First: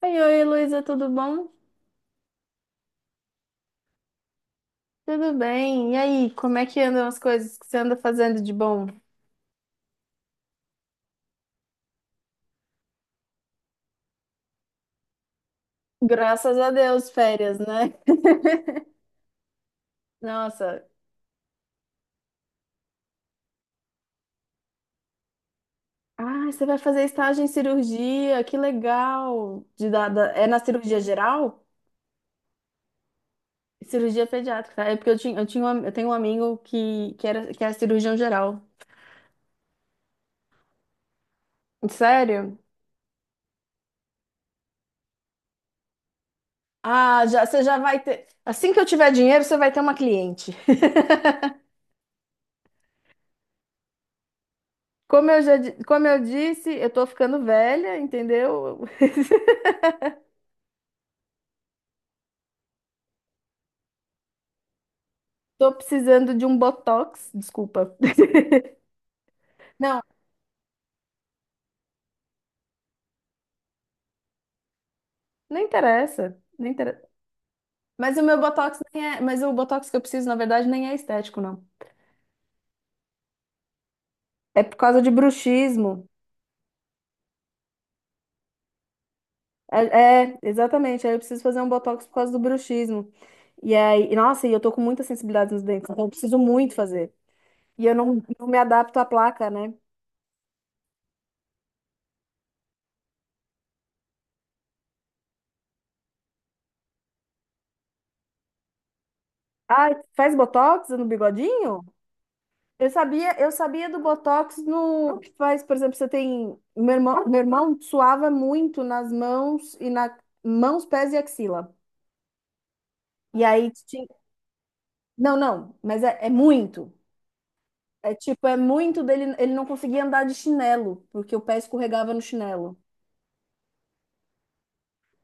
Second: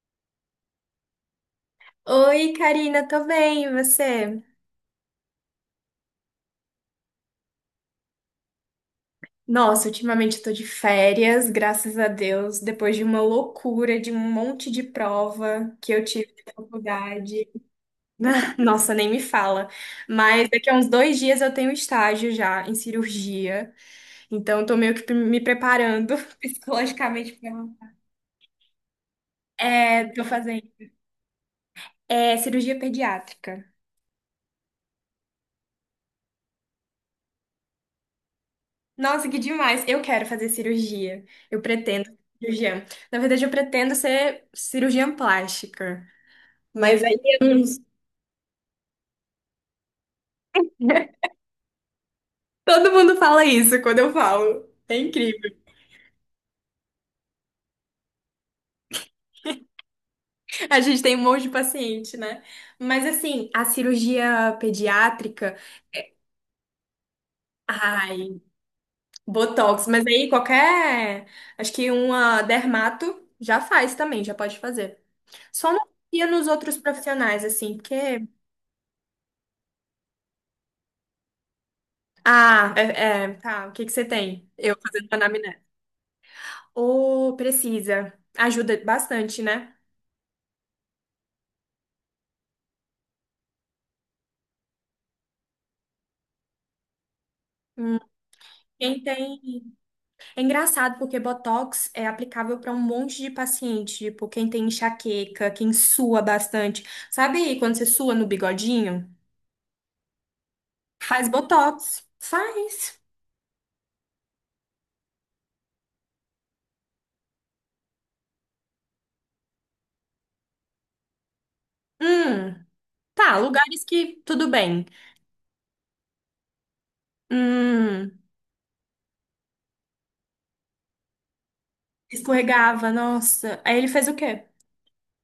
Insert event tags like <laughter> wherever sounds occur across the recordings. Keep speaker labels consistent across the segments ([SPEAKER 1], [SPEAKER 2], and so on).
[SPEAKER 1] Oi, oi, Luísa, tudo bom?
[SPEAKER 2] Oi, Karina, tô bem, e você?
[SPEAKER 1] Tudo bem. E aí, como é que andam as coisas que você anda fazendo de bom?
[SPEAKER 2] Nossa, ultimamente eu tô de férias, graças a Deus, depois de uma loucura, de um monte de prova que eu tive na
[SPEAKER 1] Graças a Deus,
[SPEAKER 2] faculdade.
[SPEAKER 1] férias, né?
[SPEAKER 2] <laughs> Nossa, nem me fala. Mas daqui a
[SPEAKER 1] Nossa.
[SPEAKER 2] uns 2 dias eu tenho estágio já em cirurgia, então eu tô meio que me preparando <laughs>
[SPEAKER 1] Ah, você vai fazer
[SPEAKER 2] psicologicamente
[SPEAKER 1] estágio em
[SPEAKER 2] pra.
[SPEAKER 1] cirurgia, que legal.
[SPEAKER 2] É, tô
[SPEAKER 1] É na
[SPEAKER 2] fazendo.
[SPEAKER 1] cirurgia geral?
[SPEAKER 2] É cirurgia pediátrica.
[SPEAKER 1] Cirurgia pediátrica, tá? É porque eu tenho um amigo que é cirurgião geral.
[SPEAKER 2] Nossa, que demais! Eu quero fazer cirurgia. Eu pretendo ser
[SPEAKER 1] Sério?
[SPEAKER 2] cirurgiã. Na verdade, eu pretendo ser cirurgiã plástica. Mas aí
[SPEAKER 1] Ah, já,
[SPEAKER 2] eu
[SPEAKER 1] você
[SPEAKER 2] não
[SPEAKER 1] já
[SPEAKER 2] sei.
[SPEAKER 1] vai ter. Assim que eu tiver dinheiro, você vai ter uma cliente. <laughs>
[SPEAKER 2] <laughs> Todo mundo fala isso quando eu falo. É incrível.
[SPEAKER 1] Como eu disse, eu tô ficando velha, entendeu? <laughs>
[SPEAKER 2] A gente tem um monte de paciente, né? Mas assim, a cirurgia pediátrica,
[SPEAKER 1] Tô precisando de um botox, desculpa. <laughs>
[SPEAKER 2] ai, botox,
[SPEAKER 1] Não,
[SPEAKER 2] mas aí qualquer, acho que uma dermato já faz também, já pode fazer.
[SPEAKER 1] não
[SPEAKER 2] Só não confia
[SPEAKER 1] interessa,
[SPEAKER 2] nos
[SPEAKER 1] não
[SPEAKER 2] outros
[SPEAKER 1] interessa.
[SPEAKER 2] profissionais assim, porque.
[SPEAKER 1] Mas o botox que eu preciso, na verdade, nem é estético, não.
[SPEAKER 2] Ah, é, é, tá. O que que você tem?
[SPEAKER 1] É
[SPEAKER 2] Eu
[SPEAKER 1] por causa de
[SPEAKER 2] fazendo anamnese.
[SPEAKER 1] bruxismo.
[SPEAKER 2] Ô, precisa. Ajuda bastante, né?
[SPEAKER 1] Exatamente. Aí eu preciso fazer um botox por causa do bruxismo. E aí, e, nossa, e eu tô com muita sensibilidade nos dentes, então eu preciso muito fazer. E eu
[SPEAKER 2] Hum,
[SPEAKER 1] não, não me adapto
[SPEAKER 2] Quem
[SPEAKER 1] à placa,
[SPEAKER 2] tem.
[SPEAKER 1] né?
[SPEAKER 2] É engraçado porque Botox é aplicável para um monte de paciente. Tipo, quem tem enxaqueca, quem sua bastante. Sabe quando você sua no bigodinho?
[SPEAKER 1] Ah, faz botox no
[SPEAKER 2] Faz
[SPEAKER 1] bigodinho?
[SPEAKER 2] Botox.
[SPEAKER 1] Eu
[SPEAKER 2] Faz.
[SPEAKER 1] sabia, eu sabia do Botox no que faz, por exemplo, você tem meu irmão suava muito nas mãos e na mãos, pés e axila.
[SPEAKER 2] Hum, tá.
[SPEAKER 1] E aí
[SPEAKER 2] Lugares
[SPEAKER 1] tinha,
[SPEAKER 2] que tudo bem.
[SPEAKER 1] não, não, mas é muito.
[SPEAKER 2] Hum,
[SPEAKER 1] É muito dele, ele não conseguia andar de chinelo, porque o pé escorregava no chinelo.
[SPEAKER 2] Escorregava, nossa. Aí ele fez o quê?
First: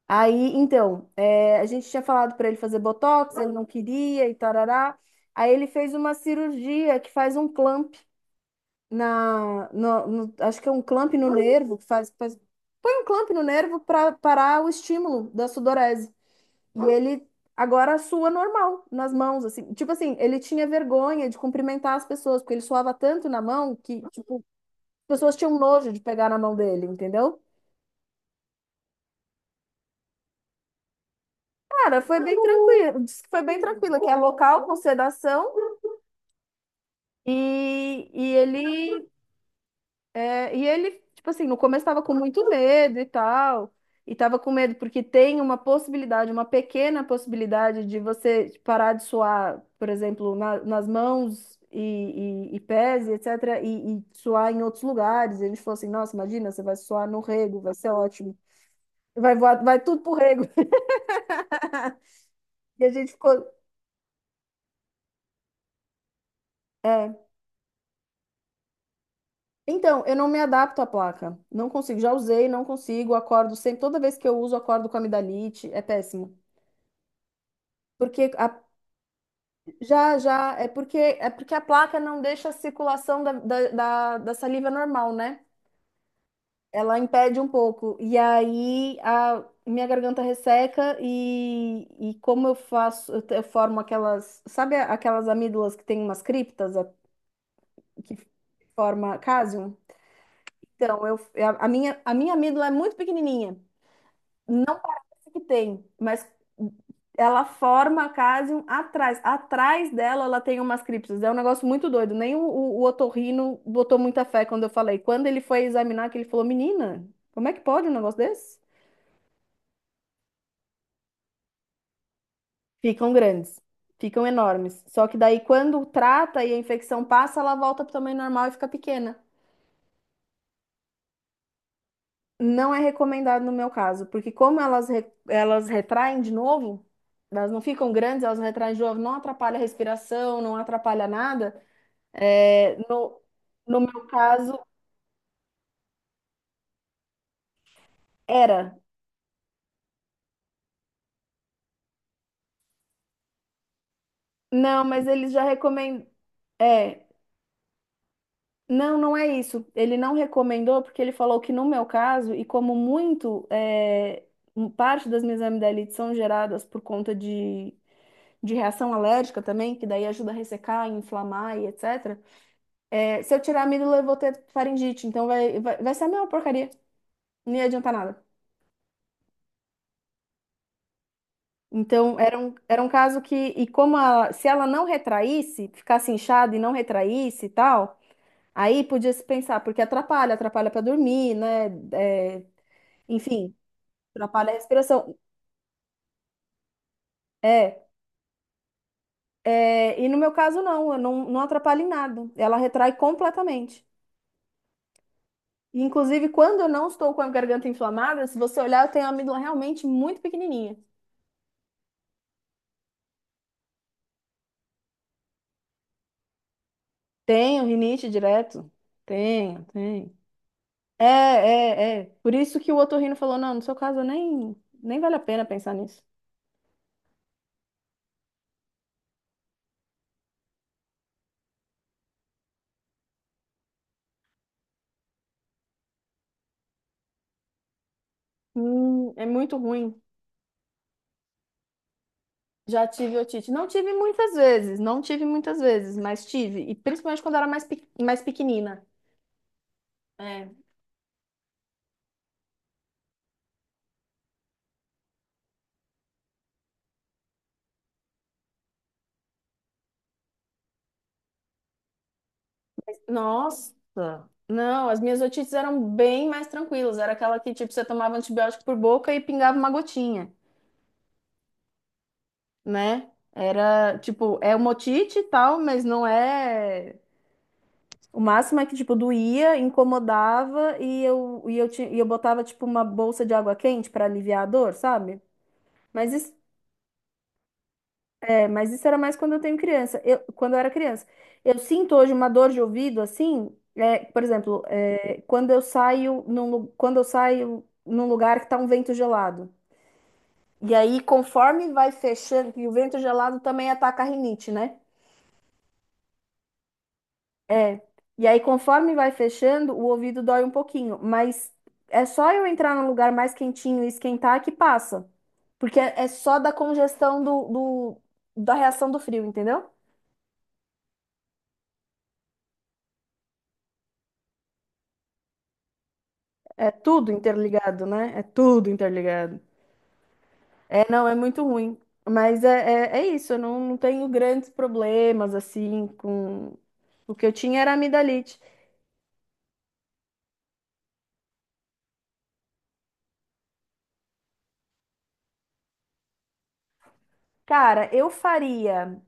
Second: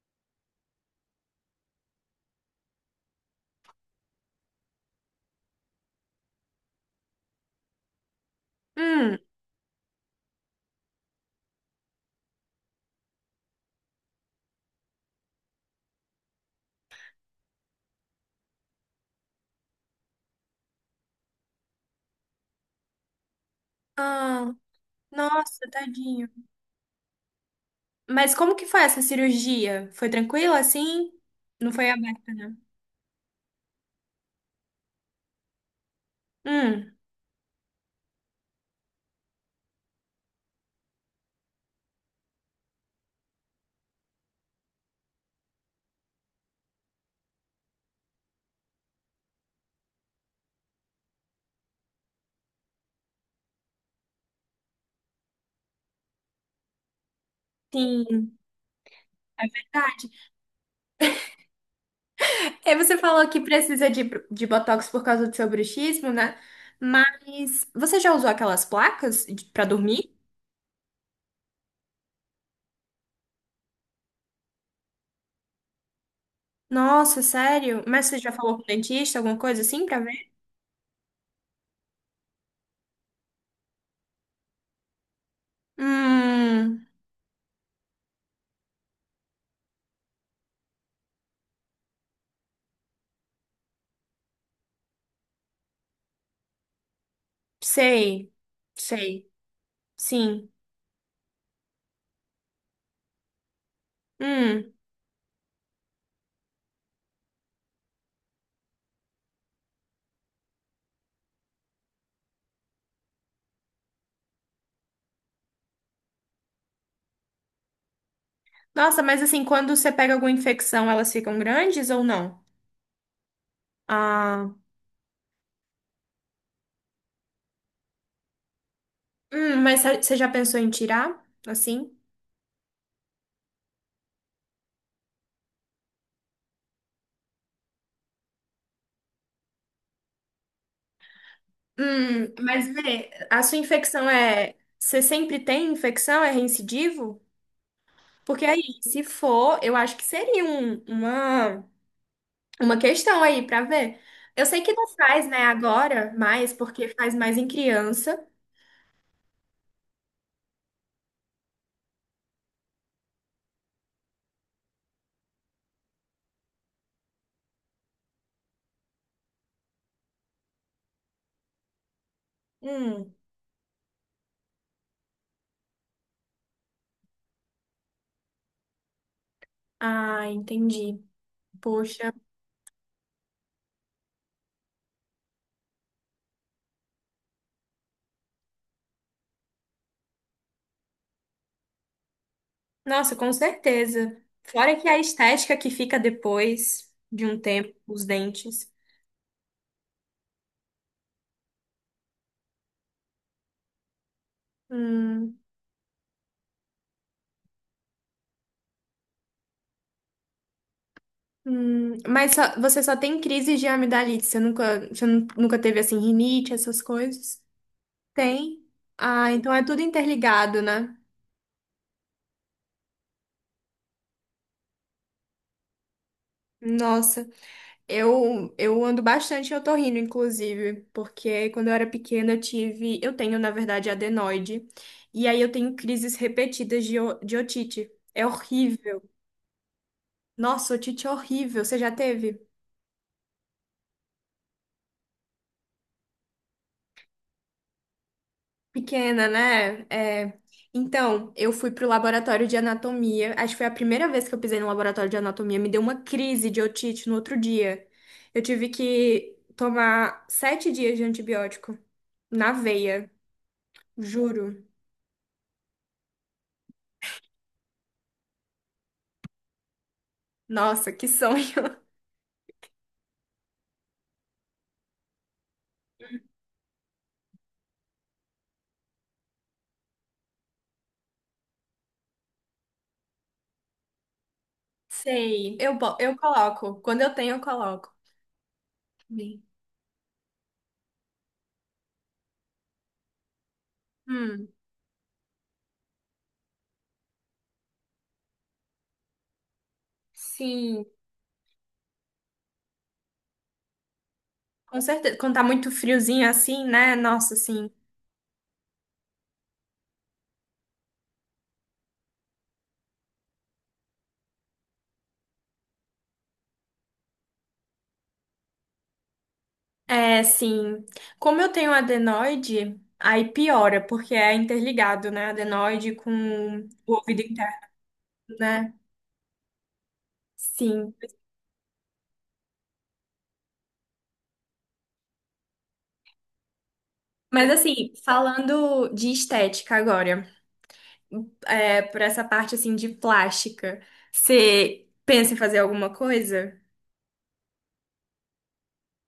[SPEAKER 1] Aí, então, é, a gente tinha falado para ele fazer Botox, ele não queria e tarará. Aí ele fez uma cirurgia que faz um
[SPEAKER 2] Hum,
[SPEAKER 1] na, no, no- acho que é um clamp no nervo põe um clamp no nervo para parar o estímulo da sudorese. E ele agora sua normal nas mãos, assim. Tipo assim, ele tinha vergonha de cumprimentar as pessoas, porque ele suava tanto na mão que, tipo,
[SPEAKER 2] ah,
[SPEAKER 1] as pessoas tinham
[SPEAKER 2] nossa,
[SPEAKER 1] nojo de
[SPEAKER 2] tadinho.
[SPEAKER 1] pegar na mão dele, entendeu?
[SPEAKER 2] Mas como que foi essa cirurgia? Foi tranquila assim? Não foi
[SPEAKER 1] Cara, foi
[SPEAKER 2] aberta?
[SPEAKER 1] bem tranquilo, disse que foi bem tranquilo, que é local com sedação
[SPEAKER 2] Hum,
[SPEAKER 1] e ele É, e ele, tipo assim, no começo estava com muito medo e tal, e estava com medo porque tem uma possibilidade, uma pequena possibilidade de você parar de suar, por exemplo, nas mãos e pés, e etc., e suar em outros lugares. E a gente falou assim, nossa, imagina, você vai suar no rego, vai ser
[SPEAKER 2] sim,
[SPEAKER 1] ótimo. Vai
[SPEAKER 2] é
[SPEAKER 1] voar, vai tudo
[SPEAKER 2] verdade.
[SPEAKER 1] pro rego. <laughs>
[SPEAKER 2] E
[SPEAKER 1] E a
[SPEAKER 2] você
[SPEAKER 1] gente
[SPEAKER 2] falou
[SPEAKER 1] ficou,
[SPEAKER 2] que precisa de botox por causa do seu bruxismo, né?
[SPEAKER 1] é.
[SPEAKER 2] Mas você já usou aquelas placas pra
[SPEAKER 1] Então,
[SPEAKER 2] dormir?
[SPEAKER 1] eu não me adapto à placa. Não consigo. Já usei, não consigo. Acordo sempre. Toda vez que eu uso, acordo com amidalite. É péssimo.
[SPEAKER 2] Nossa, sério? Mas você já
[SPEAKER 1] Porque a
[SPEAKER 2] falou com o dentista, alguma coisa assim pra ver?
[SPEAKER 1] É porque a placa não deixa a circulação da saliva normal, né?
[SPEAKER 2] Hum,
[SPEAKER 1] Ela impede um pouco. E aí a minha garganta resseca e como eu faço, eu formo aquelas, aquelas amígdalas que tem umas criptas a-
[SPEAKER 2] sei,
[SPEAKER 1] que forma
[SPEAKER 2] sei,
[SPEAKER 1] cásium?
[SPEAKER 2] sim.
[SPEAKER 1] Então, eu, a minha amígdala é muito pequenininha.
[SPEAKER 2] Hum.
[SPEAKER 1] Que tem, mas ela forma a cásium atrás. Atrás dela, ela tem umas criptas. É um negócio muito doido. Nem o otorrino botou muita fé quando eu falei. Quando ele foi examinar, que ele falou, menina, como é que pode um negócio desse?
[SPEAKER 2] Nossa, mas assim, quando você pega alguma infecção, elas ficam grandes ou não?
[SPEAKER 1] Ficam grandes, ficam
[SPEAKER 2] Ah,
[SPEAKER 1] enormes. Só que daí, quando trata e a infecção passa, ela volta para o tamanho normal e fica pequena.
[SPEAKER 2] mas você já pensou em tirar? Assim?
[SPEAKER 1] Não é recomendado no meu caso, porque elas retraem de novo, elas não ficam grandes, elas retraem de novo, não atrapalha a respiração, não atrapalha nada.
[SPEAKER 2] Mas
[SPEAKER 1] É,
[SPEAKER 2] vê,
[SPEAKER 1] no,
[SPEAKER 2] a sua
[SPEAKER 1] no meu
[SPEAKER 2] infecção é.
[SPEAKER 1] caso,
[SPEAKER 2] Você sempre tem infecção? É reincidivo? Porque aí,
[SPEAKER 1] era.
[SPEAKER 2] se for, eu acho que seria uma questão aí pra ver. Eu sei que
[SPEAKER 1] Não,
[SPEAKER 2] não
[SPEAKER 1] mas
[SPEAKER 2] faz,
[SPEAKER 1] ele
[SPEAKER 2] né,
[SPEAKER 1] já recomendou.
[SPEAKER 2] agora, mais, porque
[SPEAKER 1] É,
[SPEAKER 2] faz mais em criança.
[SPEAKER 1] não, não é isso. Ele não recomendou porque ele falou que no meu caso, e como muito, é, parte das minhas amidalites são geradas por conta de reação alérgica também, que daí ajuda a ressecar, inflamar e etc.
[SPEAKER 2] Hum,
[SPEAKER 1] É, se eu tirar a amígdala eu vou ter faringite. Então vai ser a mesma porcaria. Não ia adiantar nada.
[SPEAKER 2] ah, entendi. Poxa,
[SPEAKER 1] Então, era um caso que, e como se ela não retraísse, ficasse inchada e não retraísse e tal, aí podia se pensar, porque atrapalha, atrapalha para dormir, né? É,
[SPEAKER 2] nossa, com
[SPEAKER 1] enfim,
[SPEAKER 2] certeza.
[SPEAKER 1] atrapalha a
[SPEAKER 2] Fora que a
[SPEAKER 1] respiração.
[SPEAKER 2] estética que fica depois de um tempo,
[SPEAKER 1] É,
[SPEAKER 2] os dentes.
[SPEAKER 1] é, e no meu caso, não, eu não, não atrapalha em nada. Ela retrai completamente.
[SPEAKER 2] Hum.
[SPEAKER 1] E, inclusive, quando eu não estou com a garganta inflamada, se você olhar, eu tenho a amígdola realmente muito pequenininha.
[SPEAKER 2] Mas você só tem crise de amidalite, você nunca, você nu- nunca teve assim rinite, essas coisas?
[SPEAKER 1] Tenho rinite
[SPEAKER 2] Tem?
[SPEAKER 1] direto.
[SPEAKER 2] Ah, então é tudo
[SPEAKER 1] Tenho.
[SPEAKER 2] interligado, né?
[SPEAKER 1] É, é, é. Por isso que o otorrino falou, não, no seu caso nem, nem vale a pena pensar nisso.
[SPEAKER 2] Nossa, eu ando bastante otorrino, inclusive, porque quando eu era pequena eu tive, eu tenho na verdade adenoide, e aí eu tenho crises repetidas de otite. É horrível.
[SPEAKER 1] É muito ruim.
[SPEAKER 2] Nossa, otite é horrível. Você já teve?
[SPEAKER 1] Já tive otite. Não tive muitas vezes, mas tive. E principalmente quando era mais, mais pequenina.
[SPEAKER 2] Pequena, né? É.
[SPEAKER 1] É.
[SPEAKER 2] Então, eu fui pro laboratório de anatomia. Acho que foi a primeira vez que eu pisei no laboratório de anatomia. Me deu uma crise de otite no outro dia. Eu tive que tomar 7 dias de antibiótico na veia,
[SPEAKER 1] Nossa!
[SPEAKER 2] juro.
[SPEAKER 1] Não, as minhas otites eram bem mais tranquilas. Era aquela que, tipo, você tomava antibiótico por boca e pingava uma gotinha,
[SPEAKER 2] Nossa, que sonho. <laughs>
[SPEAKER 1] né? Era, tipo, é uma otite e tal, mas não é. O máximo é que, tipo, doía, incomodava e eu botava, tipo, uma bolsa de água quente para aliviar a dor, sabe?
[SPEAKER 2] Sei.
[SPEAKER 1] Mas
[SPEAKER 2] Eu
[SPEAKER 1] isso,
[SPEAKER 2] coloco. Quando eu tenho, eu coloco.
[SPEAKER 1] mas isso era mais
[SPEAKER 2] Bem.
[SPEAKER 1] quando eu era criança. Eu sinto hoje uma dor de ouvido, assim, é, por
[SPEAKER 2] Hum,
[SPEAKER 1] exemplo, é, quando eu saio num lugar que tá um vento gelado. E
[SPEAKER 2] sim,
[SPEAKER 1] aí, conforme vai fechando, e o vento gelado também ataca a rinite, né?
[SPEAKER 2] com certeza. Quando tá muito friozinho assim, né? Nossa, sim.
[SPEAKER 1] É, e aí conforme vai fechando, o ouvido dói um pouquinho, mas é só eu entrar num lugar mais quentinho e esquentar que passa. Porque é só da congestão da reação do frio, entendeu?
[SPEAKER 2] É, sim. Como eu tenho adenoide, aí piora, porque é interligado, né? Adenoide com
[SPEAKER 1] É
[SPEAKER 2] o
[SPEAKER 1] tudo
[SPEAKER 2] ouvido interno,
[SPEAKER 1] interligado, né? É tudo
[SPEAKER 2] né?
[SPEAKER 1] interligado. É,
[SPEAKER 2] Sim.
[SPEAKER 1] não, é muito ruim. Mas é, é, é isso, eu não, não tenho grandes problemas assim com. O que eu
[SPEAKER 2] Mas
[SPEAKER 1] tinha era
[SPEAKER 2] assim,
[SPEAKER 1] amidalite.
[SPEAKER 2] falando de estética agora, por essa parte assim de plástica, você pensa em fazer alguma coisa?
[SPEAKER 1] Cara, eu faria.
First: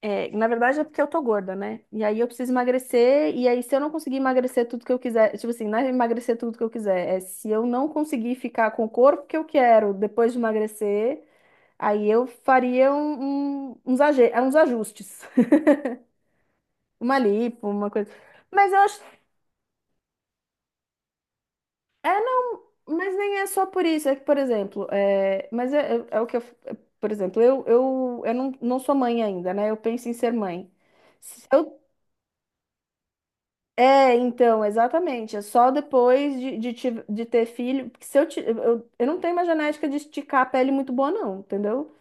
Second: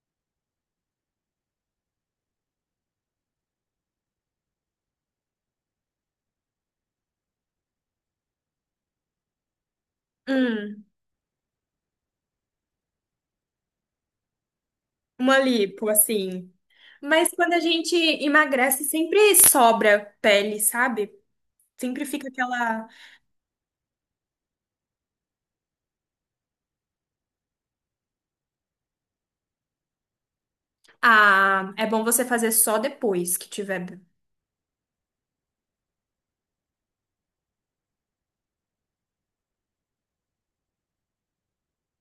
[SPEAKER 1] É, na verdade é porque eu tô gorda, né? E aí eu preciso emagrecer, e aí se eu não conseguir emagrecer tudo que eu quiser, tipo assim, não é emagrecer tudo que eu quiser, é se eu não conseguir ficar com o corpo que eu quero depois de
[SPEAKER 2] Hum,
[SPEAKER 1] emagrecer, aí eu faria uns ajustes.
[SPEAKER 2] uma
[SPEAKER 1] <laughs>
[SPEAKER 2] lipo, assim.
[SPEAKER 1] Uma
[SPEAKER 2] Mas quando a
[SPEAKER 1] lipo, uma
[SPEAKER 2] gente
[SPEAKER 1] coisa. Mas eu
[SPEAKER 2] emagrece, sempre
[SPEAKER 1] acho.
[SPEAKER 2] sobra pele, sabe? Sempre
[SPEAKER 1] É,
[SPEAKER 2] fica
[SPEAKER 1] não,
[SPEAKER 2] aquela.
[SPEAKER 1] mas nem é só por isso. É que, por exemplo, é, mas é, é o que eu. Por exemplo, eu não, não sou mãe ainda, né? Eu penso em ser mãe. Se
[SPEAKER 2] Ah,
[SPEAKER 1] eu
[SPEAKER 2] é bom você fazer só depois que tiver.
[SPEAKER 1] É, então, exatamente. É só depois de ter filho. Porque se eu, ti- eu não tenho uma genética de esticar a pele muito boa, não, entendeu?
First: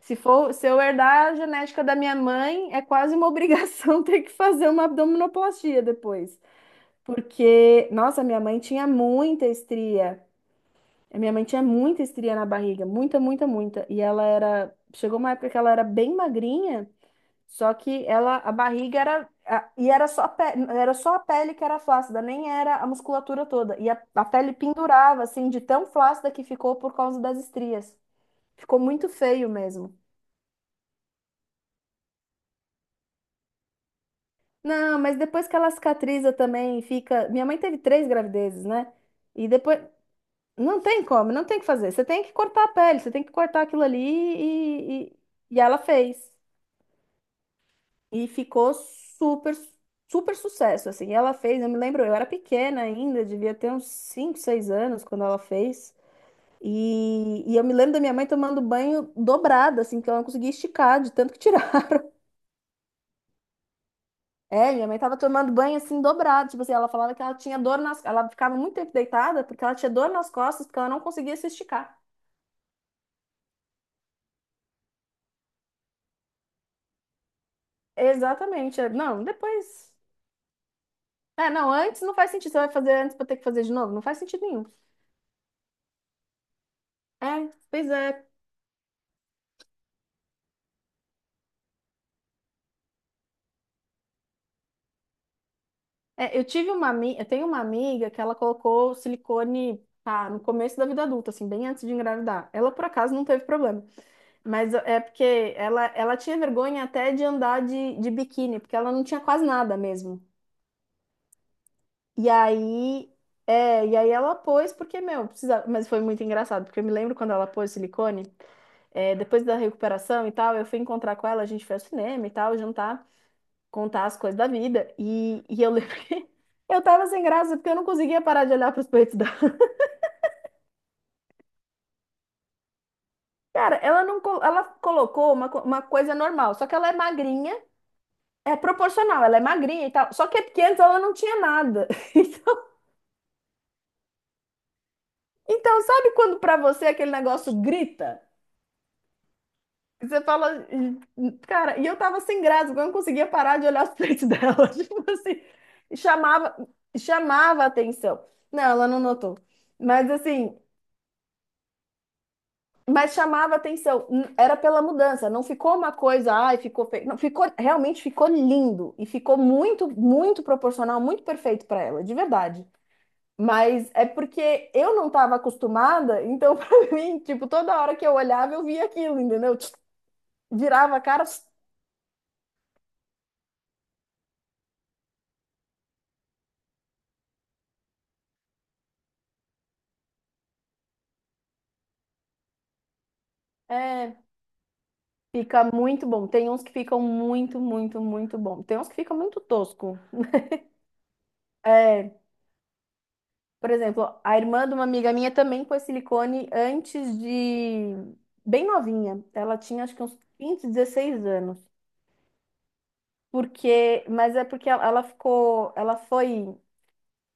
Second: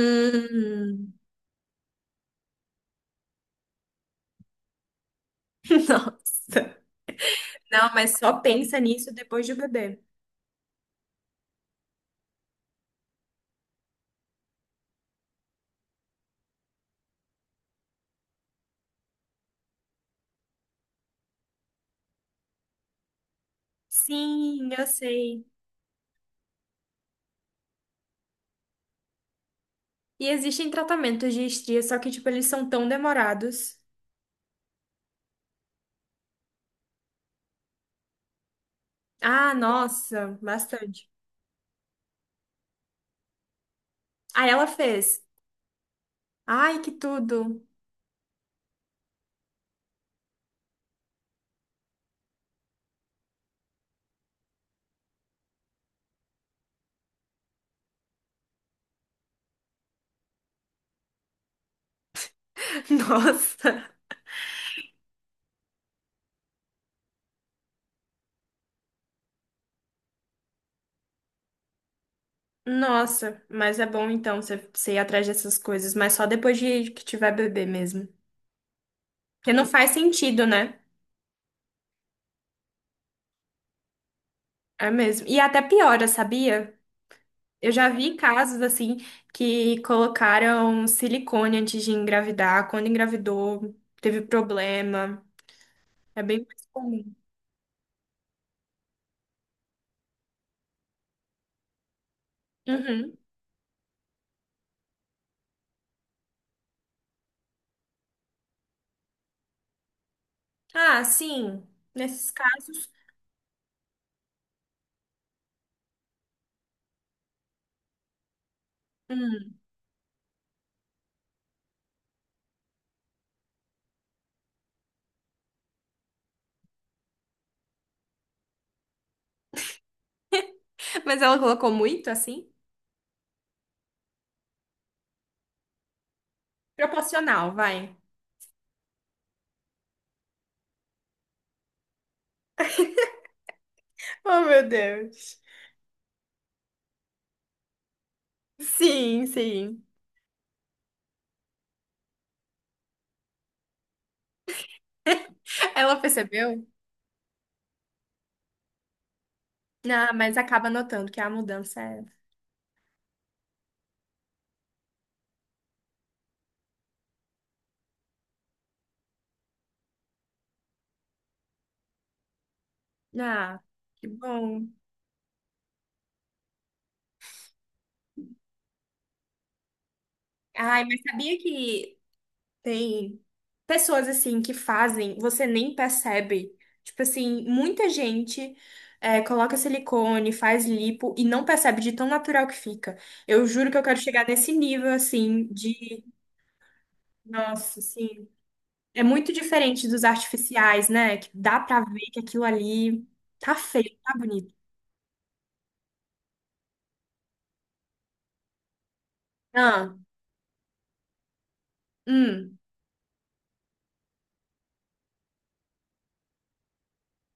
[SPEAKER 1] Se for, se eu herdar a genética da minha mãe, é quase uma <laughs> obrigação ter que fazer uma abdominoplastia
[SPEAKER 2] <laughs>
[SPEAKER 1] depois.
[SPEAKER 2] Nossa.
[SPEAKER 1] Porque,
[SPEAKER 2] Não, mas
[SPEAKER 1] nossa,
[SPEAKER 2] só
[SPEAKER 1] minha mãe
[SPEAKER 2] pensa
[SPEAKER 1] tinha
[SPEAKER 2] nisso
[SPEAKER 1] muita
[SPEAKER 2] depois do bebê.
[SPEAKER 1] estria. A minha mãe tinha muita estria na barriga, muita, muita, muita. E ela era. Chegou uma época que ela era bem magrinha. Só que ela, a barriga era, e era só a pele, era só a pele que era flácida, nem era a musculatura toda. E a pele
[SPEAKER 2] Sim, eu
[SPEAKER 1] pendurava,
[SPEAKER 2] sei.
[SPEAKER 1] assim, de tão flácida que ficou por causa das estrias. Ficou muito feio mesmo.
[SPEAKER 2] E existem tratamentos de estria, só que, tipo, eles são tão demorados.
[SPEAKER 1] Não, mas depois que ela cicatriza também, fica. Minha mãe teve 3 gravidezes, né? E
[SPEAKER 2] Ah,
[SPEAKER 1] depois.
[SPEAKER 2] nossa,
[SPEAKER 1] Não tem
[SPEAKER 2] bastante.
[SPEAKER 1] como, não tem o que fazer. Você tem que cortar a pele, você tem que cortar aquilo ali
[SPEAKER 2] Ah, ela fez.
[SPEAKER 1] e ela fez.
[SPEAKER 2] Ai, que tudo.
[SPEAKER 1] E ficou super, super sucesso, assim. Ela fez, eu me lembro, eu era pequena ainda, devia ter uns 5 ou 6 anos quando ela fez. E eu me lembro da minha mãe tomando banho dobrada assim, que ela não conseguia esticar de tanto que tirar. <laughs>
[SPEAKER 2] <laughs> Nossa.
[SPEAKER 1] É, minha mãe tava tomando banho assim dobrado, tipo assim, ela falava que ela tinha dor nas, ela ficava muito tempo deitada porque ela tinha dor nas costas, porque ela não conseguia se esticar.
[SPEAKER 2] Nossa, mas é bom então você ir atrás dessas coisas, mas só depois de que tiver bebê mesmo.
[SPEAKER 1] Exatamente. É, não,
[SPEAKER 2] Porque não faz
[SPEAKER 1] depois.
[SPEAKER 2] sentido, né?
[SPEAKER 1] É, não, antes não faz sentido. Você vai fazer antes pra ter que fazer de novo? Não faz sentido nenhum.
[SPEAKER 2] É mesmo. E até piora, sabia?
[SPEAKER 1] É,
[SPEAKER 2] Eu já
[SPEAKER 1] pois
[SPEAKER 2] vi
[SPEAKER 1] é.
[SPEAKER 2] casos assim que colocaram silicone antes de engravidar. Quando engravidou, teve problema. É
[SPEAKER 1] É,
[SPEAKER 2] bem mais comum.
[SPEAKER 1] eu tenho uma amiga que ela colocou silicone, pá, no começo da vida adulta, assim, bem antes de engravidar. Ela por acaso
[SPEAKER 2] Uhum.
[SPEAKER 1] não teve problema, mas é porque ela tinha vergonha até de andar de biquíni, porque ela não tinha quase nada mesmo.
[SPEAKER 2] Ah, sim.
[SPEAKER 1] E
[SPEAKER 2] Nesses casos.
[SPEAKER 1] aí, é, e aí ela pôs porque, meu, precisava, mas foi muito engraçado, porque eu me lembro quando ela pôs silicone, é, depois
[SPEAKER 2] Hum.
[SPEAKER 1] da recuperação e tal, eu fui encontrar com ela, a gente foi ao cinema e tal, jantar contar as coisas da vida. E eu lembro que <laughs> eu tava sem graça porque eu não conseguia parar de olhar pros peitos dela.
[SPEAKER 2] Mas ela colocou muito assim?
[SPEAKER 1] Cara, ela não, co- ela colocou uma coisa normal, só que ela é
[SPEAKER 2] Proporcional,
[SPEAKER 1] magrinha,
[SPEAKER 2] vai.
[SPEAKER 1] é proporcional, ela é magrinha e tal. Só que é porque antes ela não tinha nada. <laughs> Então,
[SPEAKER 2] Oh, meu Deus.
[SPEAKER 1] então sabe quando pra você aquele negócio grita?
[SPEAKER 2] Sim, sim.
[SPEAKER 1] Você fala, "Ih, cara, e eu tava sem graça, porque eu não conseguia parar de olhar os peitos dela. <laughs> Tipo assim,
[SPEAKER 2] Ela
[SPEAKER 1] chamava,
[SPEAKER 2] percebeu?
[SPEAKER 1] chamava a atenção. Não, ela não notou.
[SPEAKER 2] Ah,
[SPEAKER 1] Mas
[SPEAKER 2] mas
[SPEAKER 1] assim,
[SPEAKER 2] acaba notando que a mudança é.
[SPEAKER 1] Mas chamava atenção, era pela mudança, não ficou uma coisa, ai, ficou feio. Não, realmente ficou lindo e ficou muito, muito proporcional, muito perfeito para ela, de verdade.
[SPEAKER 2] Ah,
[SPEAKER 1] Mas é
[SPEAKER 2] que bom.
[SPEAKER 1] porque eu não estava acostumada, então <laughs> para mim, tipo, toda hora que eu olhava, eu via aquilo, entendeu? Tch,
[SPEAKER 2] Ai,
[SPEAKER 1] virava
[SPEAKER 2] mas
[SPEAKER 1] a cara,
[SPEAKER 2] sabia
[SPEAKER 1] tch,
[SPEAKER 2] que tem pessoas assim que fazem, você nem percebe. Tipo assim, muita gente coloca silicone, faz lipo e não percebe de tão natural que fica. Eu juro que eu quero
[SPEAKER 1] é,
[SPEAKER 2] chegar nesse nível assim
[SPEAKER 1] fica
[SPEAKER 2] de,
[SPEAKER 1] muito bom. Tem uns que ficam muito,
[SPEAKER 2] nossa,
[SPEAKER 1] muito,
[SPEAKER 2] sim,
[SPEAKER 1] muito bom. Tem uns que
[SPEAKER 2] é
[SPEAKER 1] ficam
[SPEAKER 2] muito
[SPEAKER 1] muito
[SPEAKER 2] diferente
[SPEAKER 1] tosco.
[SPEAKER 2] dos artificiais, né? Que dá pra ver
[SPEAKER 1] É.
[SPEAKER 2] que aquilo ali tá
[SPEAKER 1] Por
[SPEAKER 2] feio, tá
[SPEAKER 1] exemplo, a
[SPEAKER 2] bonito.
[SPEAKER 1] irmã de uma amiga minha também pôs silicone antes de bem novinha. Ela tinha
[SPEAKER 2] Ah,
[SPEAKER 1] acho que uns 15 16 anos.
[SPEAKER 2] hum,
[SPEAKER 1] Porque, mas é porque ela ficou, ela foi,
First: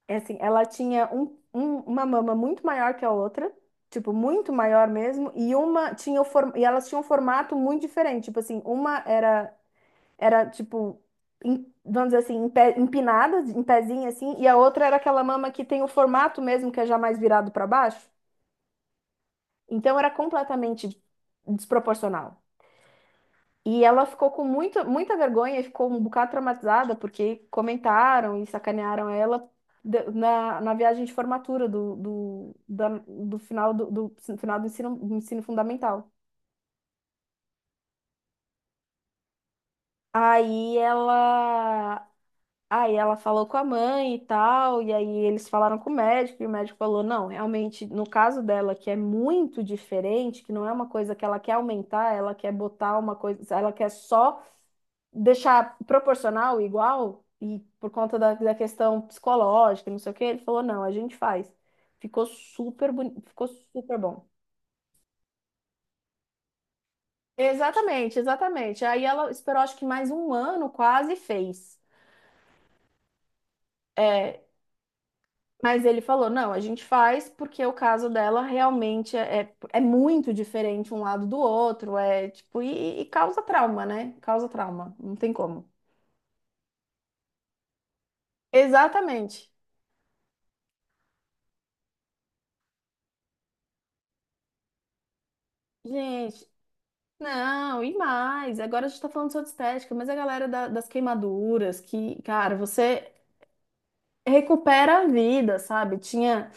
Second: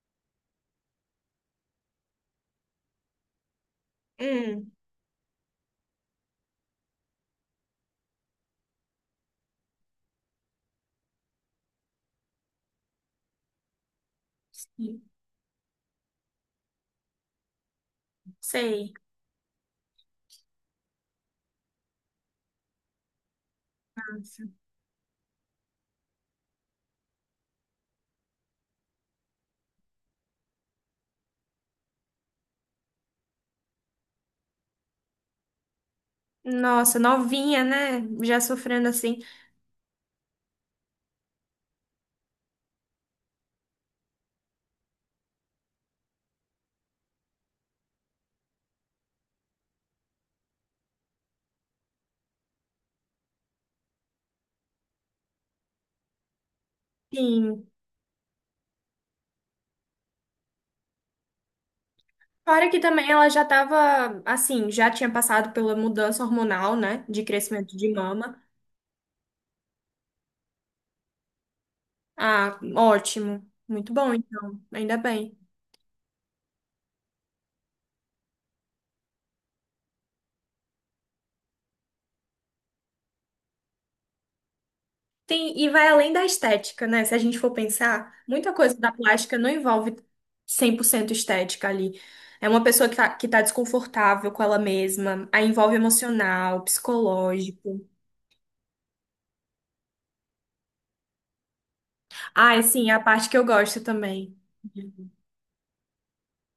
[SPEAKER 1] é assim, ela tinha uma mama muito maior que a outra, tipo, muito
[SPEAKER 2] hum,
[SPEAKER 1] maior mesmo, e uma tinha e elas tinham um formato muito diferente, tipo assim, uma era era tipo vamos dizer assim, empinada, em pezinho assim, e a outra era
[SPEAKER 2] sim,
[SPEAKER 1] aquela mama que tem o formato mesmo que é já mais virado para baixo.
[SPEAKER 2] sei.
[SPEAKER 1] Então era completamente desproporcional. E ela ficou com muito muita vergonha e ficou um bocado traumatizada porque comentaram e sacanearam ela na viagem de formatura do final do ensino fundamental.
[SPEAKER 2] Nossa, novinha, né? Já sofrendo assim.
[SPEAKER 1] Aí ela, aí ela falou com a mãe e tal, e aí eles falaram com o médico, e o médico falou: não, realmente, no caso dela, que é muito diferente, que não é uma coisa que ela quer aumentar, ela quer botar uma coisa, ela quer só deixar proporcional igual e
[SPEAKER 2] Sim.
[SPEAKER 1] por conta da questão psicológica, não sei o que ele falou, não, a gente faz. Ficou
[SPEAKER 2] Fora que
[SPEAKER 1] super
[SPEAKER 2] também
[SPEAKER 1] bonito,
[SPEAKER 2] ela já
[SPEAKER 1] ficou super
[SPEAKER 2] estava,
[SPEAKER 1] bom.
[SPEAKER 2] assim, já tinha passado pela mudança hormonal, né? De crescimento de
[SPEAKER 1] Exatamente,
[SPEAKER 2] mama.
[SPEAKER 1] exatamente. Aí ela esperou acho que mais um ano quase e fez.
[SPEAKER 2] Ah, ótimo. Muito bom,
[SPEAKER 1] É,
[SPEAKER 2] então. Ainda bem.
[SPEAKER 1] mas ele falou, não, a gente faz porque o caso dela realmente é muito diferente um lado do outro, é tipo, e causa trauma, né? Causa trauma, não tem
[SPEAKER 2] Tem,
[SPEAKER 1] como.
[SPEAKER 2] e vai além da estética, né? Se a gente for pensar, muita coisa da plástica não
[SPEAKER 1] Exatamente.
[SPEAKER 2] envolve 100% estética ali. É uma pessoa que tá, desconfortável com ela mesma. Aí envolve
[SPEAKER 1] Gente,
[SPEAKER 2] emocional,
[SPEAKER 1] não,
[SPEAKER 2] psicológico.
[SPEAKER 1] e mais. Agora a gente tá falando só de estética, mas a galera das queimaduras, que,
[SPEAKER 2] Ah,
[SPEAKER 1] cara,
[SPEAKER 2] e sim, é a
[SPEAKER 1] você
[SPEAKER 2] parte que eu gosto também.
[SPEAKER 1] recupera a vida, sabe? Tinha.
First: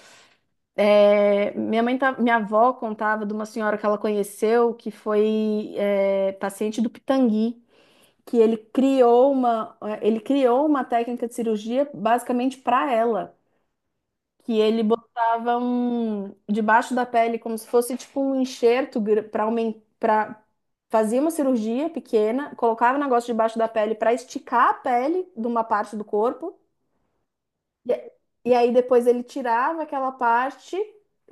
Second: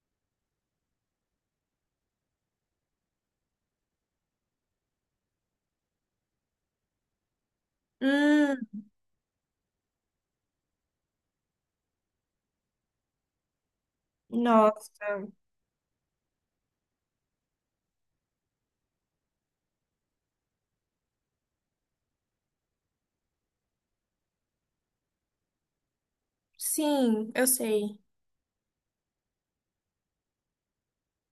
[SPEAKER 1] É, minha avó contava de uma senhora que ela conheceu que foi paciente do Pitangui, que ele
[SPEAKER 2] Hum,
[SPEAKER 1] criou uma, é, ele criou uma técnica de cirurgia basicamente para ela, que ele
[SPEAKER 2] nossa.
[SPEAKER 1] botava um debaixo da pele como se fosse tipo um enxerto para aumentar, fazia uma cirurgia pequena, colocava o negócio debaixo da pele para esticar a pele de uma parte do corpo
[SPEAKER 2] Sim, eu sei.
[SPEAKER 1] e, e aí depois ele tirava aquela parte,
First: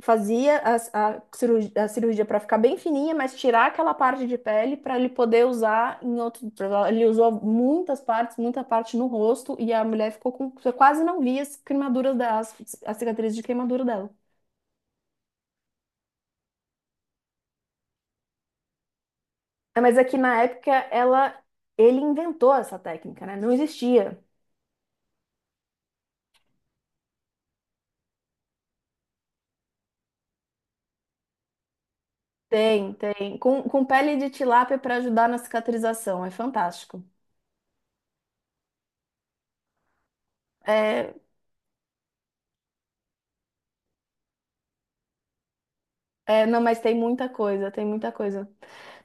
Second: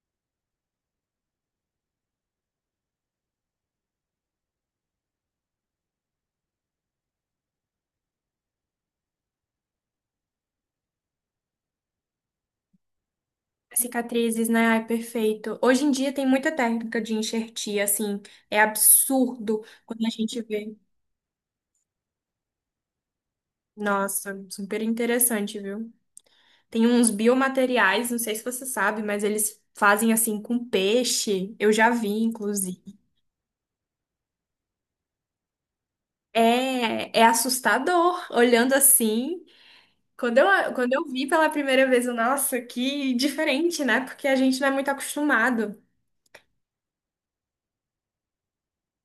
[SPEAKER 1] fazia a cirurgia para ficar bem fininha, mas tirar aquela parte de pele para ele poder usar em outro. Ele usou muitas partes, muita parte no rosto, e a mulher ficou com. Você quase não via as queimaduras das, as as cicatrizes de queimadura dela.
[SPEAKER 2] Cicatrizes, né? Ai, perfeito. Hoje em dia tem muita técnica de enxertia, assim, é absurdo
[SPEAKER 1] É, mas é
[SPEAKER 2] quando a
[SPEAKER 1] que
[SPEAKER 2] gente
[SPEAKER 1] na época
[SPEAKER 2] vê.
[SPEAKER 1] ela, ele inventou essa técnica, né? Não existia.
[SPEAKER 2] Nossa, super interessante, viu? Tem uns biomateriais, não sei se você sabe, mas eles fazem assim com peixe. Eu já vi,
[SPEAKER 1] Tem,
[SPEAKER 2] inclusive.
[SPEAKER 1] tem. Com pele de tilápia para ajudar na cicatrização. É fantástico.
[SPEAKER 2] É, é assustador olhando assim. Quando eu
[SPEAKER 1] É.
[SPEAKER 2] vi pela primeira vez, eu, nossa, que diferente, né? Porque a gente não é muito acostumado. <laughs>
[SPEAKER 1] É, não, mas tem muita coisa, tem muita coisa.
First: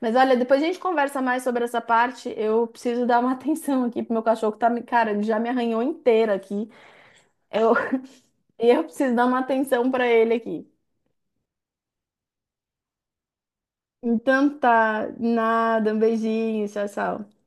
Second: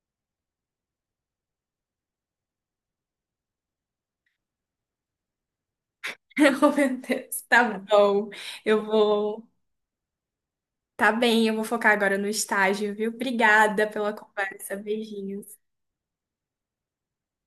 [SPEAKER 1] Mas olha, depois a gente conversa mais sobre essa parte. Eu preciso dar uma <laughs> atenção aqui pro meu cachorro que tá, cara, ele já me arranhou inteira aqui.
[SPEAKER 2] Oh, meu Deus, tá
[SPEAKER 1] Eu,
[SPEAKER 2] bom.
[SPEAKER 1] <laughs>
[SPEAKER 2] Eu
[SPEAKER 1] eu preciso dar uma
[SPEAKER 2] vou.
[SPEAKER 1] atenção pra ele aqui.
[SPEAKER 2] Tá bem, eu vou focar agora no estágio, viu? Obrigada pela
[SPEAKER 1] Então
[SPEAKER 2] conversa.
[SPEAKER 1] tá,
[SPEAKER 2] Beijinho.
[SPEAKER 1] nada, um beijinho, tchau, tchau.